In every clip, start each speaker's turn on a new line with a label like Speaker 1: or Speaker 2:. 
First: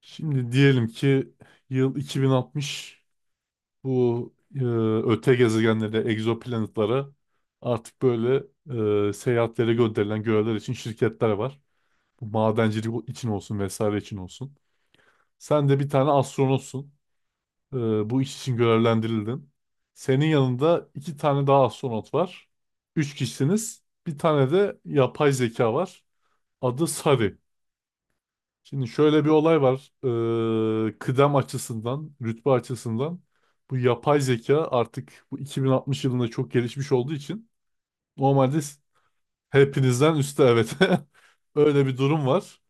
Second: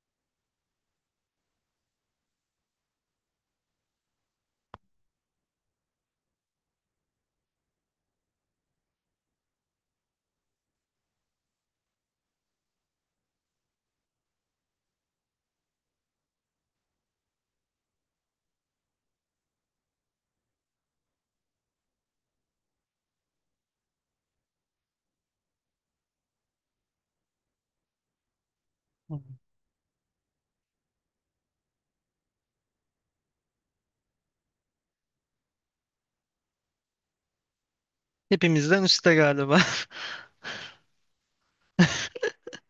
Speaker 1: Şimdi diyelim ki yıl 2060. Bu öte gezegenlere, egzoplanetlara artık böyle seyahatlere gönderilen görevler için şirketler var. Bu madencilik için olsun vesaire için olsun. Sen de bir tane astronotsun. E, bu iş için görevlendirildin. Senin yanında iki tane daha astronot var. Üç kişisiniz. Bir tane de yapay zeka var. Adı Sari. Şimdi
Speaker 2: Hı.
Speaker 1: şöyle bir olay var. Kıdem açısından, rütbe açısından bu yapay zeka artık bu 2060 yılında çok gelişmiş olduğu için normalde
Speaker 2: Hepimizden üstte galiba.
Speaker 1: hepinizden üstte, evet. Öyle bir durum var.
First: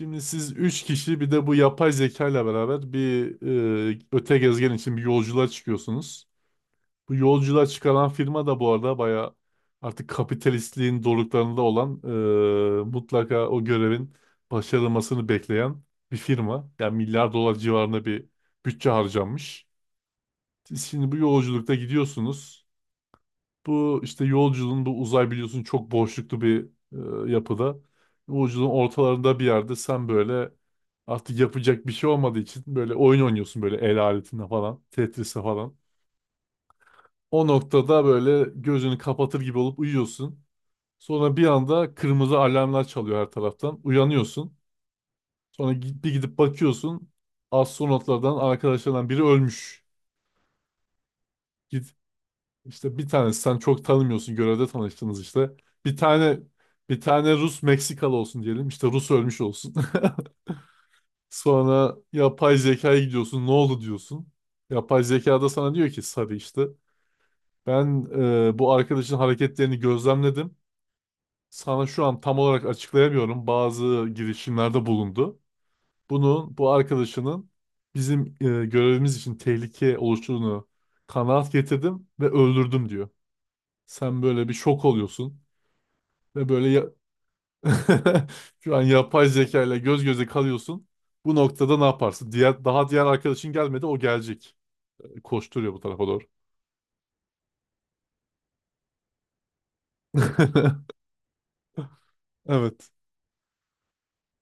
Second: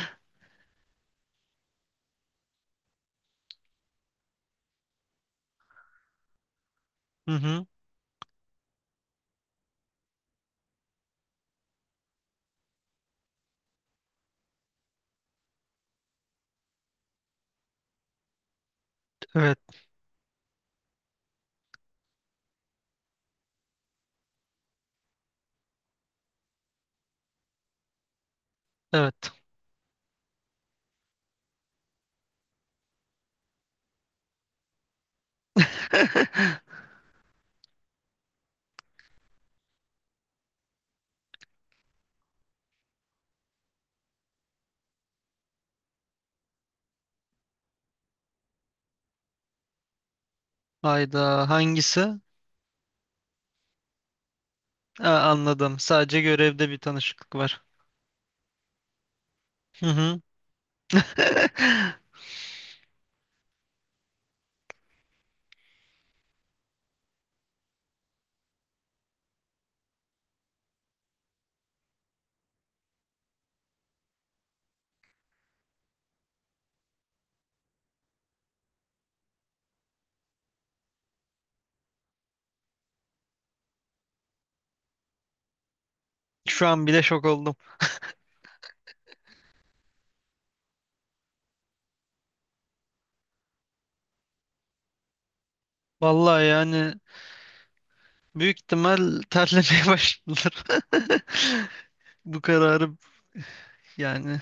Speaker 1: Şimdi siz 3 kişi bir de bu yapay zeka ile beraber bir öte gezegen için bir yolculuğa çıkıyorsunuz. Bu
Speaker 2: Hı
Speaker 1: yolculuğa
Speaker 2: hı.
Speaker 1: çıkaran firma da bu arada bayağı artık kapitalistliğin doruklarında olan, mutlaka o görevin başarılmasını bekleyen bir firma. Yani milyar dolar civarında bir bütçe
Speaker 2: Evet,
Speaker 1: harcanmış. Siz şimdi bu yolculukta gidiyorsunuz. Bu işte yolculuğun, bu uzay biliyorsun, çok boşluklu bir yapıda. Yolculuğun
Speaker 2: evet.
Speaker 1: ortalarında bir yerde sen böyle artık yapacak bir şey olmadığı için böyle oyun oynuyorsun, böyle el aletinde falan, Tetris'e falan. O noktada böyle gözünü kapatır gibi olup uyuyorsun. Sonra bir anda kırmızı alarmlar çalıyor her taraftan. Uyanıyorsun. Sonra bir gidip bakıyorsun. Astronotlardan, arkadaşlardan biri ölmüş.
Speaker 2: Hayda,
Speaker 1: Git
Speaker 2: hangisi?
Speaker 1: işte, bir tanesi, sen çok tanımıyorsun, görevde tanıştınız
Speaker 2: Aa,
Speaker 1: işte.
Speaker 2: anladım.
Speaker 1: Bir
Speaker 2: Sadece
Speaker 1: tane
Speaker 2: görevde bir
Speaker 1: bir tane
Speaker 2: tanışıklık
Speaker 1: Rus
Speaker 2: var.
Speaker 1: Meksikalı olsun diyelim. İşte Rus ölmüş olsun.
Speaker 2: Hı hı.
Speaker 1: Sonra yapay zekaya gidiyorsun. Ne oldu diyorsun. Yapay zekada sana diyor ki Sarı işte. Ben bu arkadaşın hareketlerini gözlemledim. Sana şu an tam olarak açıklayamıyorum. Bazı girişimlerde bulundu. Bunun, bu arkadaşının bizim görevimiz için tehlike oluştuğunu kanaat getirdim ve öldürdüm diyor. Sen böyle bir şok oluyorsun ve
Speaker 2: Şu
Speaker 1: böyle
Speaker 2: an bile şok oldum.
Speaker 1: şu an yapay zeka ile göz göze kalıyorsun. Bu noktada ne yaparsın? Diğer arkadaşın gelmedi, o gelecek. Koşturuyor bu tarafa doğru.
Speaker 2: Vallahi, yani büyük ihtimal terlemeye başladılar. Bu
Speaker 1: Evet.
Speaker 2: kararı, yani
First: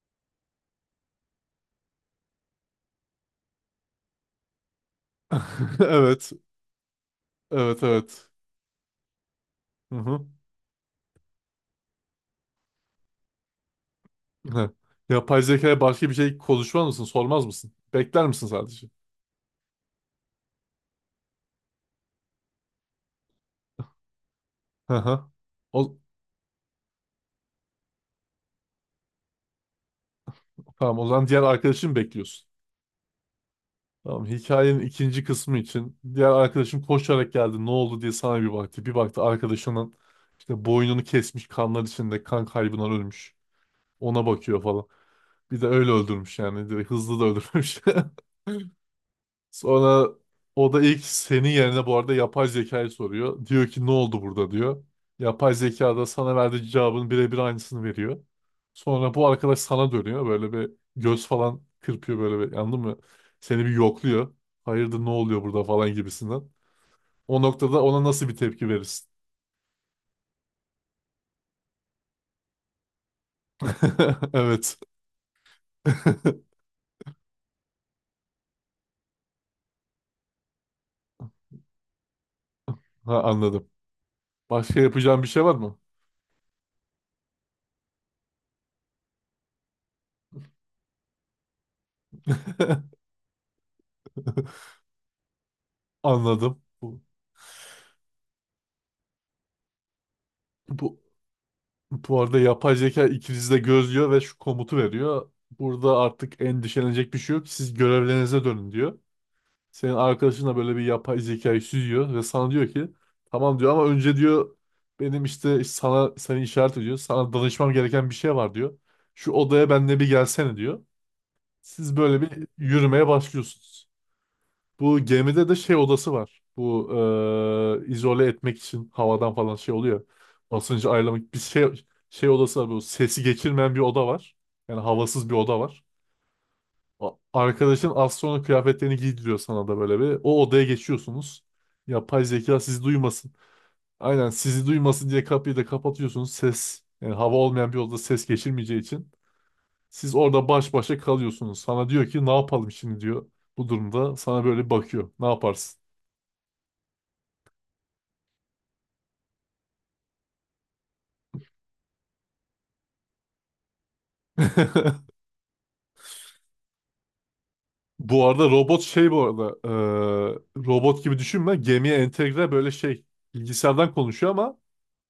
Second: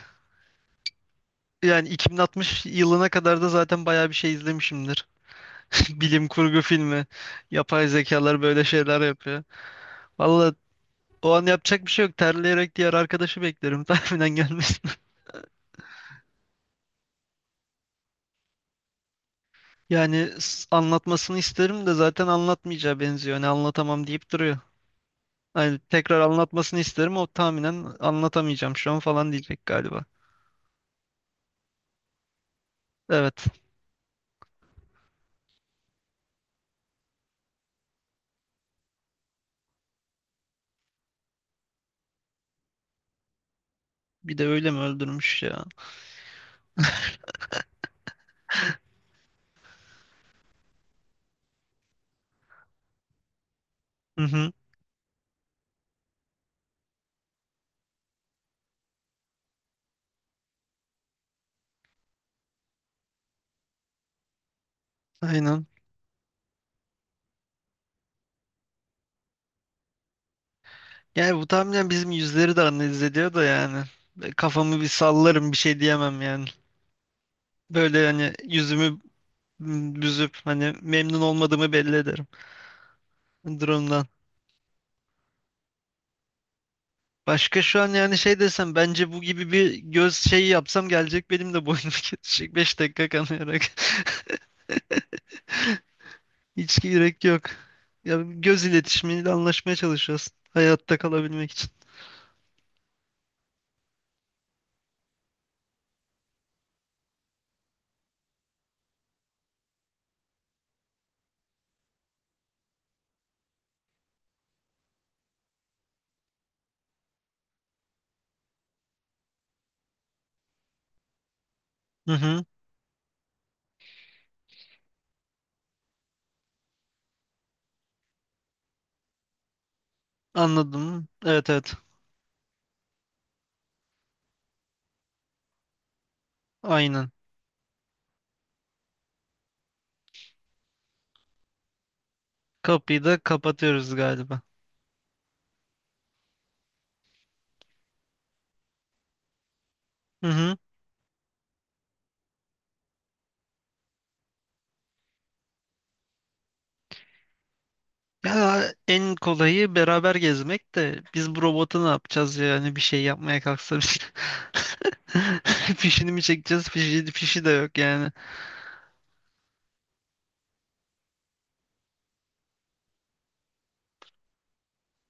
Speaker 2: yani 2060 yılına kadar da zaten bayağı bir şey izlemişimdir. Bilim
Speaker 1: Evet.
Speaker 2: kurgu filmi.
Speaker 1: Evet,
Speaker 2: Yapay
Speaker 1: evet.
Speaker 2: zekalar böyle şeyler yapıyor.
Speaker 1: Hı hı.
Speaker 2: Vallahi, o an yapacak bir şey yok. Terleyerek diğer arkadaşı beklerim tahminen
Speaker 1: Heh.
Speaker 2: gelmesin.
Speaker 1: Yapay zekaya başka bir şey konuşmaz mısın? Sormaz mısın? Bekler misin sadece?
Speaker 2: Yani anlatmasını isterim de zaten anlatmayacağı benziyor. Hani anlatamam deyip duruyor.
Speaker 1: Hı hı.
Speaker 2: Hani
Speaker 1: O,
Speaker 2: tekrar anlatmasını isterim, o tahminen anlatamayacağım şu an falan diyecek galiba.
Speaker 1: tamam, o zaman diğer arkadaşını bekliyorsun.
Speaker 2: Evet.
Speaker 1: Tamam, hikayenin ikinci kısmı için: diğer arkadaşın koşarak geldi, ne oldu diye sana bir baktı. Bir baktı, arkadaşının işte boynunu kesmiş, kanlar içinde, kan kaybından ölmüş. Ona
Speaker 2: Bir de
Speaker 1: bakıyor
Speaker 2: öyle mi
Speaker 1: falan.
Speaker 2: öldürmüş
Speaker 1: Bir
Speaker 2: ya?
Speaker 1: de öyle öldürmüş yani, direkt hızlı da öldürmüş. Sonra o da ilk, senin yerine, bu arada yapay zekayı soruyor. Diyor ki ne oldu
Speaker 2: Hı
Speaker 1: burada
Speaker 2: hı.
Speaker 1: diyor. Yapay zeka da sana verdiği cevabın birebir aynısını veriyor. Sonra bu arkadaş sana dönüyor. Böyle bir göz falan kırpıyor, böyle bir anladın mı? Seni bir yokluyor. Hayırdır, ne oluyor burada
Speaker 2: Aynen.
Speaker 1: falan gibisinden. O noktada ona nasıl bir tepki verirsin?
Speaker 2: Yani bu tahminen bizim yüzleri de analiz ediyor da yani.
Speaker 1: Evet.
Speaker 2: Kafamı bir sallarım, bir şey diyemem yani. Böyle hani yüzümü büzüp, hani memnun olmadığımı belli ederim
Speaker 1: Ha, anladım.
Speaker 2: durumdan.
Speaker 1: Başka yapacağım bir şey var mı?
Speaker 2: Başka şu an yani, şey desem, bence bu gibi bir göz şeyi yapsam gelecek benim de boynum kesecek 5 dakika kanayarak.
Speaker 1: Anladım.
Speaker 2: Hiç gerek yok. Ya göz iletişimiyle anlaşmaya çalışıyoruz. Hayatta
Speaker 1: Bu
Speaker 2: kalabilmek için.
Speaker 1: Bu arada yapay zeka ikinizi de gözlüyor ve şu komutu veriyor. Burada artık endişelenecek bir şey yok. Siz görevlerinize dönün diyor. Senin arkadaşın da böyle bir yapay zekayı süzüyor ve sana diyor ki tamam diyor, ama önce diyor, benim işte, sana seni işaret ediyor, sana danışmam gereken bir şey var diyor. Şu odaya benimle bir gelsene diyor. Siz
Speaker 2: Hı
Speaker 1: böyle
Speaker 2: hı,
Speaker 1: bir yürümeye başlıyorsunuz. Bu gemide de şey odası var. Bu izole etmek için havadan falan şey oluyor. Basıncı
Speaker 2: anladım.
Speaker 1: ayarlamak, bir
Speaker 2: Evet, evet.
Speaker 1: şey, şey odası var. Bu sesi geçirmeyen bir oda var. Yani havasız bir oda var.
Speaker 2: Aynen.
Speaker 1: Arkadaşın az sonra kıyafetlerini giydiriyor sana da böyle bir. O odaya geçiyorsunuz. Yapay zeka sizi
Speaker 2: Kapıyı da
Speaker 1: duymasın.
Speaker 2: kapatıyoruz
Speaker 1: Aynen,
Speaker 2: galiba.
Speaker 1: sizi duymasın diye kapıyı da kapatıyorsunuz. Ses, yani hava olmayan bir odada ses geçirmeyeceği için. Siz
Speaker 2: Hı
Speaker 1: orada
Speaker 2: hı.
Speaker 1: baş başa kalıyorsunuz. Sana diyor ki ne yapalım şimdi diyor. Bu durumda sana böyle bakıyor. Ne yaparsın?
Speaker 2: Ya en kolayı beraber gezmek de biz bu robotu ne yapacağız ya? Yani bir şey yapmaya kalksa biz. Fişini mi çekeceğiz? Fişi de yok yani.
Speaker 1: Bu arada robot, şey, bu arada robot gibi düşünme, gemiye entegre böyle şey bilgisayardan konuşuyor ama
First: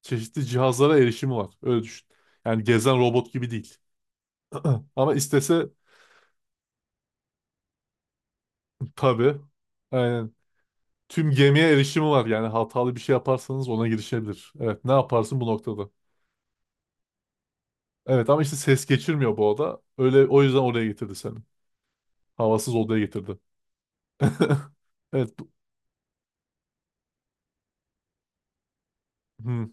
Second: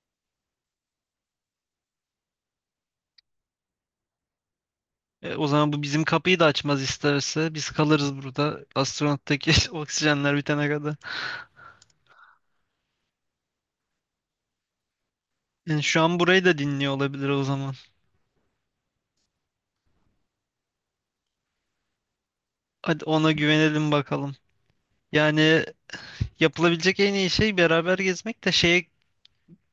Speaker 1: çeşitli cihazlara erişimi var, öyle düşün. Yani gezen robot gibi değil. Ama
Speaker 2: O
Speaker 1: istese,
Speaker 2: zaman bu bizim kapıyı da açmaz isterse. Biz kalırız burada.
Speaker 1: tabii,
Speaker 2: Astronottaki
Speaker 1: aynen,
Speaker 2: oksijenler bitene kadar.
Speaker 1: tüm gemiye erişimi var, yani hatalı bir şey yaparsanız ona girişebilir. Evet, ne yaparsın bu
Speaker 2: Yani
Speaker 1: noktada?
Speaker 2: şu an burayı da dinliyor olabilir o zaman.
Speaker 1: Evet, ama işte ses geçirmiyor bu oda, öyle, o yüzden oraya getirdi seni. Havasız odaya
Speaker 2: Hadi ona
Speaker 1: getirdi.
Speaker 2: güvenelim bakalım.
Speaker 1: Evet,
Speaker 2: Yani yapılabilecek en iyi şey beraber gezmek de, şeye
Speaker 1: hı,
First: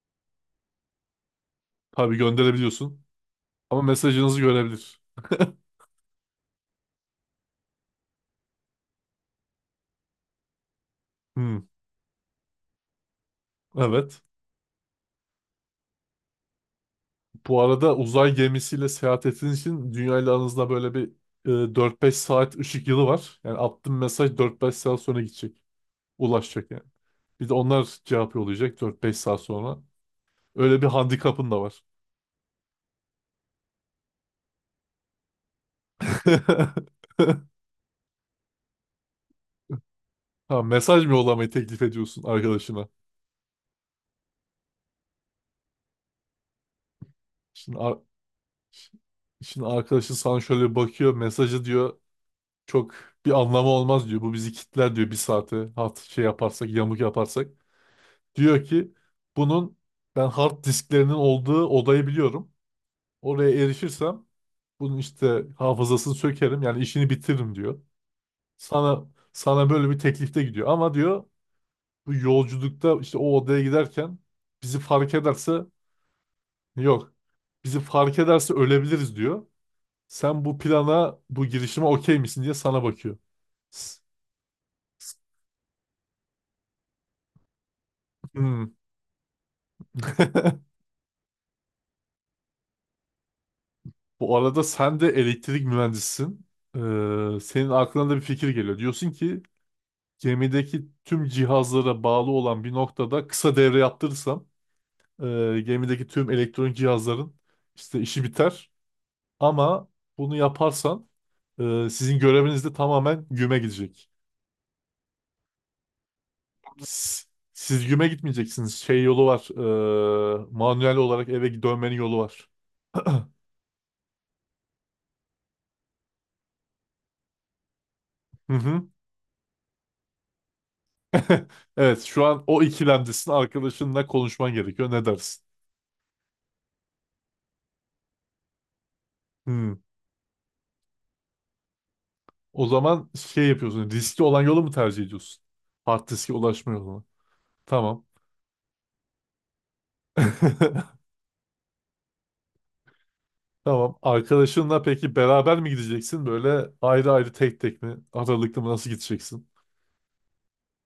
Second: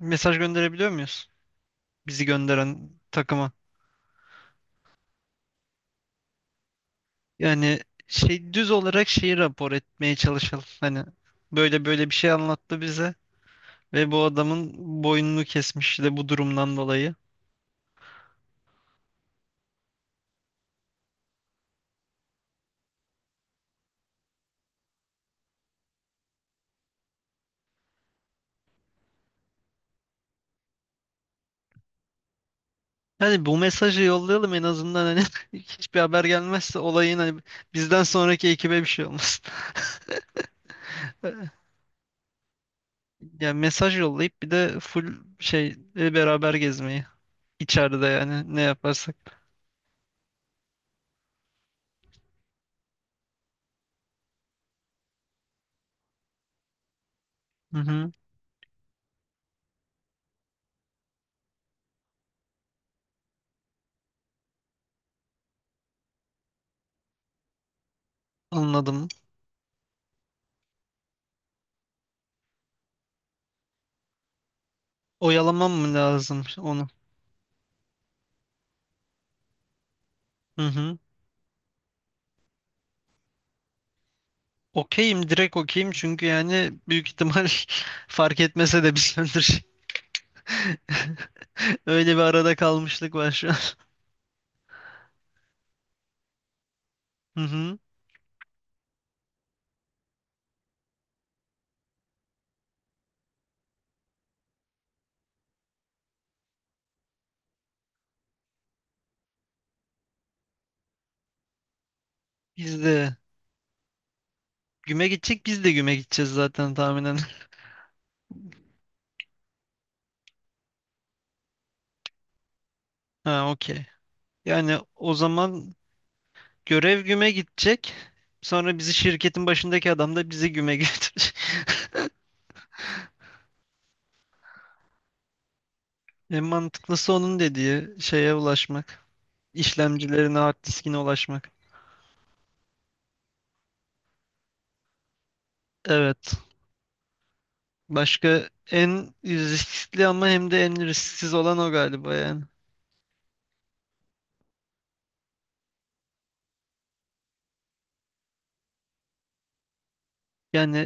Speaker 2: mesaj gönderebiliyor muyuz?
Speaker 1: tabii
Speaker 2: Bizi gönderen
Speaker 1: gönderebiliyorsun
Speaker 2: takıma.
Speaker 1: ama mesajınızı görebilir.
Speaker 2: Yani şey, düz olarak şeyi rapor etmeye çalışalım. Hani
Speaker 1: Hmm,
Speaker 2: böyle böyle bir şey anlattı bize ve
Speaker 1: evet.
Speaker 2: bu adamın boynunu kesmiş de bu durumdan dolayı.
Speaker 1: Bu arada uzay gemisiyle seyahat ettiğiniz için dünya ile aranızda böyle bir e, 4-5 saat ışık yılı var. Yani attığın mesaj 4-5 saat sonra gidecek. Ulaşacak yani. Bir de onlar cevap yollayacak 4-5 saat sonra. Öyle bir handikapın da var.
Speaker 2: Hani bu mesajı yollayalım en azından, hani hiçbir haber gelmezse olayın, hani bizden sonraki ekibe bir şey olmasın.
Speaker 1: Ha, mesaj mı yollamayı teklif ediyorsun arkadaşına?
Speaker 2: Yani mesaj yollayıp bir de full şey, beraber gezmeyi.
Speaker 1: Şimdi, ar-
Speaker 2: İçeride yani, ne yaparsak.
Speaker 1: şimdi arkadaşın sana şöyle bir bakıyor. Mesajı diyor çok bir anlamı olmaz diyor. Bu bizi kitler diyor bir saate. Hat, şey yaparsak, yamuk yaparsak.
Speaker 2: Hı hı,
Speaker 1: Diyor ki bunun, ben hard disklerinin olduğu odayı biliyorum. Oraya erişirsem bunun işte hafızasını sökerim, yani işini bitiririm diyor. Sana
Speaker 2: anladım.
Speaker 1: sana böyle bir teklifte gidiyor, ama diyor bu yolculukta işte o odaya giderken bizi fark ederse,
Speaker 2: Oyalamam mı lazım onu?
Speaker 1: yok, bizi fark ederse ölebiliriz diyor. Sen bu
Speaker 2: Hı hı.
Speaker 1: plana, bu girişime okey misin diye sana bakıyor. S- s-
Speaker 2: Okeyim, direkt okeyim, çünkü yani büyük ihtimal fark
Speaker 1: Hmm.
Speaker 2: etmese de biz öldür. Öyle bir arada kalmışlık var şu an.
Speaker 1: Bu arada sen de elektrik mühendisisin. Ee,
Speaker 2: Hı
Speaker 1: senin
Speaker 2: hı.
Speaker 1: aklına da bir fikir geliyor. Diyorsun ki gemideki tüm cihazlara bağlı olan bir noktada kısa devre yaptırırsam gemideki tüm elektronik cihazların işte işi biter. Ama bunu yaparsan sizin göreviniz de
Speaker 2: Biz de
Speaker 1: tamamen güme gidecek.
Speaker 2: biz de güme gideceğiz zaten tahminen.
Speaker 1: S- Siz güme gitmeyeceksiniz. Şey yolu var. Manuel olarak eve dönmenin yolu var.
Speaker 2: Ha, okey. Yani o zaman görev güme gidecek.
Speaker 1: Hı
Speaker 2: Sonra
Speaker 1: hı.
Speaker 2: bizi şirketin başındaki adam da bizi güme götürecek.
Speaker 1: Evet, şu an o ikilemdesin. Arkadaşınla konuşman gerekiyor. Ne dersin?
Speaker 2: En mantıklısı onun dediği şeye ulaşmak.
Speaker 1: Hmm.
Speaker 2: İşlemcilerine, hard diskine ulaşmak.
Speaker 1: O zaman şey yapıyorsun. Riskli olan yolu mu tercih ediyorsun? Hard diske
Speaker 2: Evet.
Speaker 1: ulaşma yolunu. Tamam.
Speaker 2: Başka en riskli ama hem de en risksiz olan o galiba yani.
Speaker 1: Tamam. Arkadaşınla peki beraber mi gideceksin? Böyle ayrı ayrı, tek tek mi? Aralıklı mı? Nasıl gideceksin?
Speaker 2: Yani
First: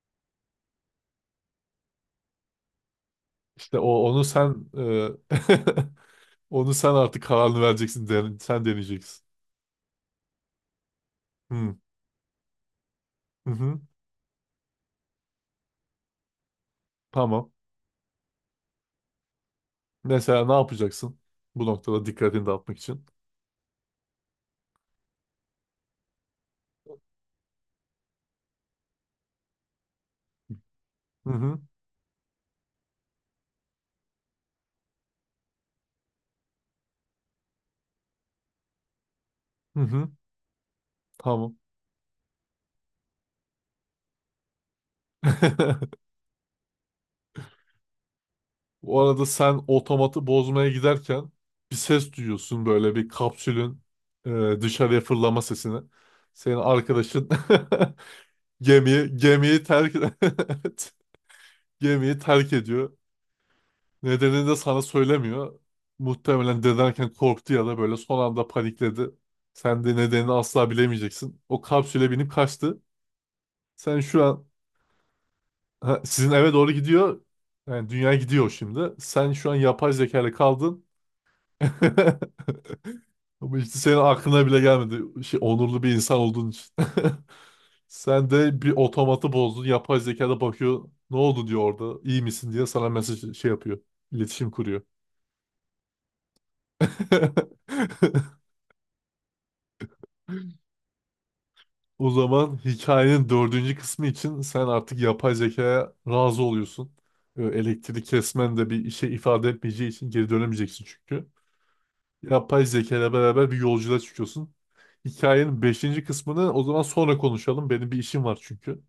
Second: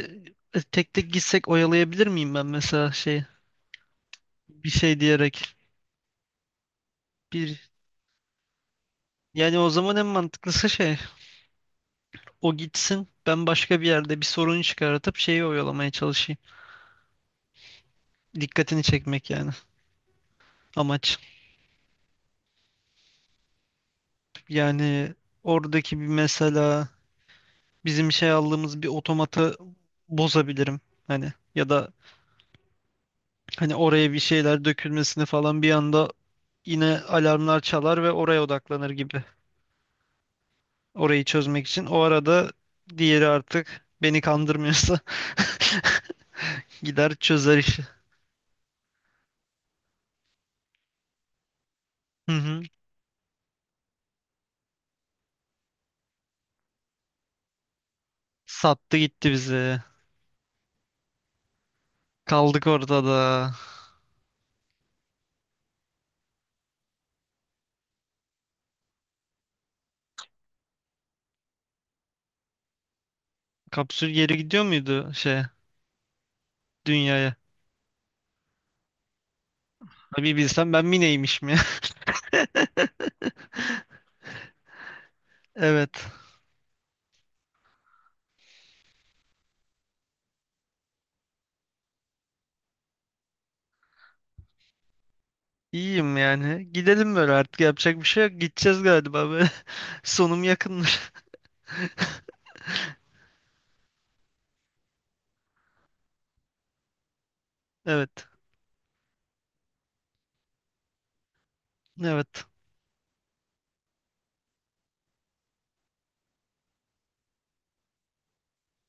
Speaker 2: tek tek gitsek oyalayabilir miyim ben mesela, şey,
Speaker 1: İşte o onu sen
Speaker 2: bir şey diyerek.
Speaker 1: onu sen artık kararını
Speaker 2: Bir,
Speaker 1: vereceksin. Sen deneyeceksin.
Speaker 2: yani o zaman en mantıklısı şey:
Speaker 1: Hı,
Speaker 2: o gitsin. Ben
Speaker 1: hı hı.
Speaker 2: başka bir yerde bir sorun çıkartıp şeyi oyalamaya çalışayım.
Speaker 1: Tamam.
Speaker 2: Dikkatini çekmek yani
Speaker 1: Mesela ne yapacaksın?
Speaker 2: amaç.
Speaker 1: Bu noktada dikkatini dağıtmak için.
Speaker 2: Yani oradaki bir, mesela bizim şey aldığımız bir otomatı bozabilirim.
Speaker 1: Hı
Speaker 2: Hani,
Speaker 1: hı.
Speaker 2: ya da hani oraya bir şeyler dökülmesini falan bir anda, yine alarmlar çalar ve oraya odaklanır gibi.
Speaker 1: Hı hı.
Speaker 2: Orayı
Speaker 1: Tamam.
Speaker 2: çözmek için. O arada diğeri artık beni kandırmıyorsa gider çözer işi.
Speaker 1: O arada sen otomatı bozmaya giderken bir ses
Speaker 2: Hı hı.
Speaker 1: duyuyorsun, böyle bir kapsülün dışarıya fırlama sesini. Senin arkadaşın
Speaker 2: Sattı
Speaker 1: Gemiyi,
Speaker 2: gitti
Speaker 1: gemiyi
Speaker 2: bizi.
Speaker 1: terk Evet. Gemiyi terk
Speaker 2: Kaldık
Speaker 1: ediyor.
Speaker 2: ortada.
Speaker 1: Nedenini de sana söylemiyor. Muhtemelen dedenken korktu ya da böyle son anda panikledi. Sen de nedenini asla bilemeyeceksin. O kapsüle binip kaçtı. Sen
Speaker 2: Kapsül
Speaker 1: şu
Speaker 2: geri
Speaker 1: an
Speaker 2: gidiyor muydu şeye,
Speaker 1: ha, sizin eve doğru gidiyor.
Speaker 2: dünyaya?
Speaker 1: Yani dünya gidiyor şimdi. Sen şu an yapay zekayla
Speaker 2: Abi, bilsem
Speaker 1: kaldın.
Speaker 2: ben mi neymişim ya.
Speaker 1: Ama işte senin aklına bile gelmedi. Şey, onurlu bir
Speaker 2: Evet.
Speaker 1: insan olduğun için. Sen de bir otomatı bozdun. Yapay zeka da bakıyor. Ne oldu diyor orada. İyi misin diye sana mesaj şey yapıyor. İletişim kuruyor.
Speaker 2: İyiyim yani. Gidelim böyle, artık yapacak bir şey yok. Gideceğiz galiba böyle. Sonum yakınmış.
Speaker 1: O zaman hikayenin dördüncü kısmı için sen artık yapay zekaya razı oluyorsun. Elektrik
Speaker 2: Evet.
Speaker 1: kesmen de bir işe ifade etmeyeceği için geri dönemeyeceksin çünkü.
Speaker 2: Evet.
Speaker 1: Yapay zeka ile beraber bir yolculuğa çıkıyorsun. Hikayenin beşinci kısmını o zaman sonra konuşalım. Benim bir işim var çünkü.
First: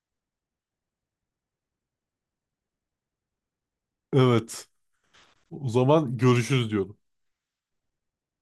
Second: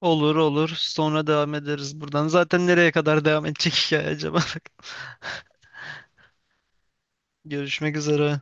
Speaker 2: Olur olur. Sonra devam ederiz buradan. Zaten nereye kadar devam edecek hikaye acaba?
Speaker 1: Evet. O zaman görüşürüz diyorum.
Speaker 2: Görüşmek üzere.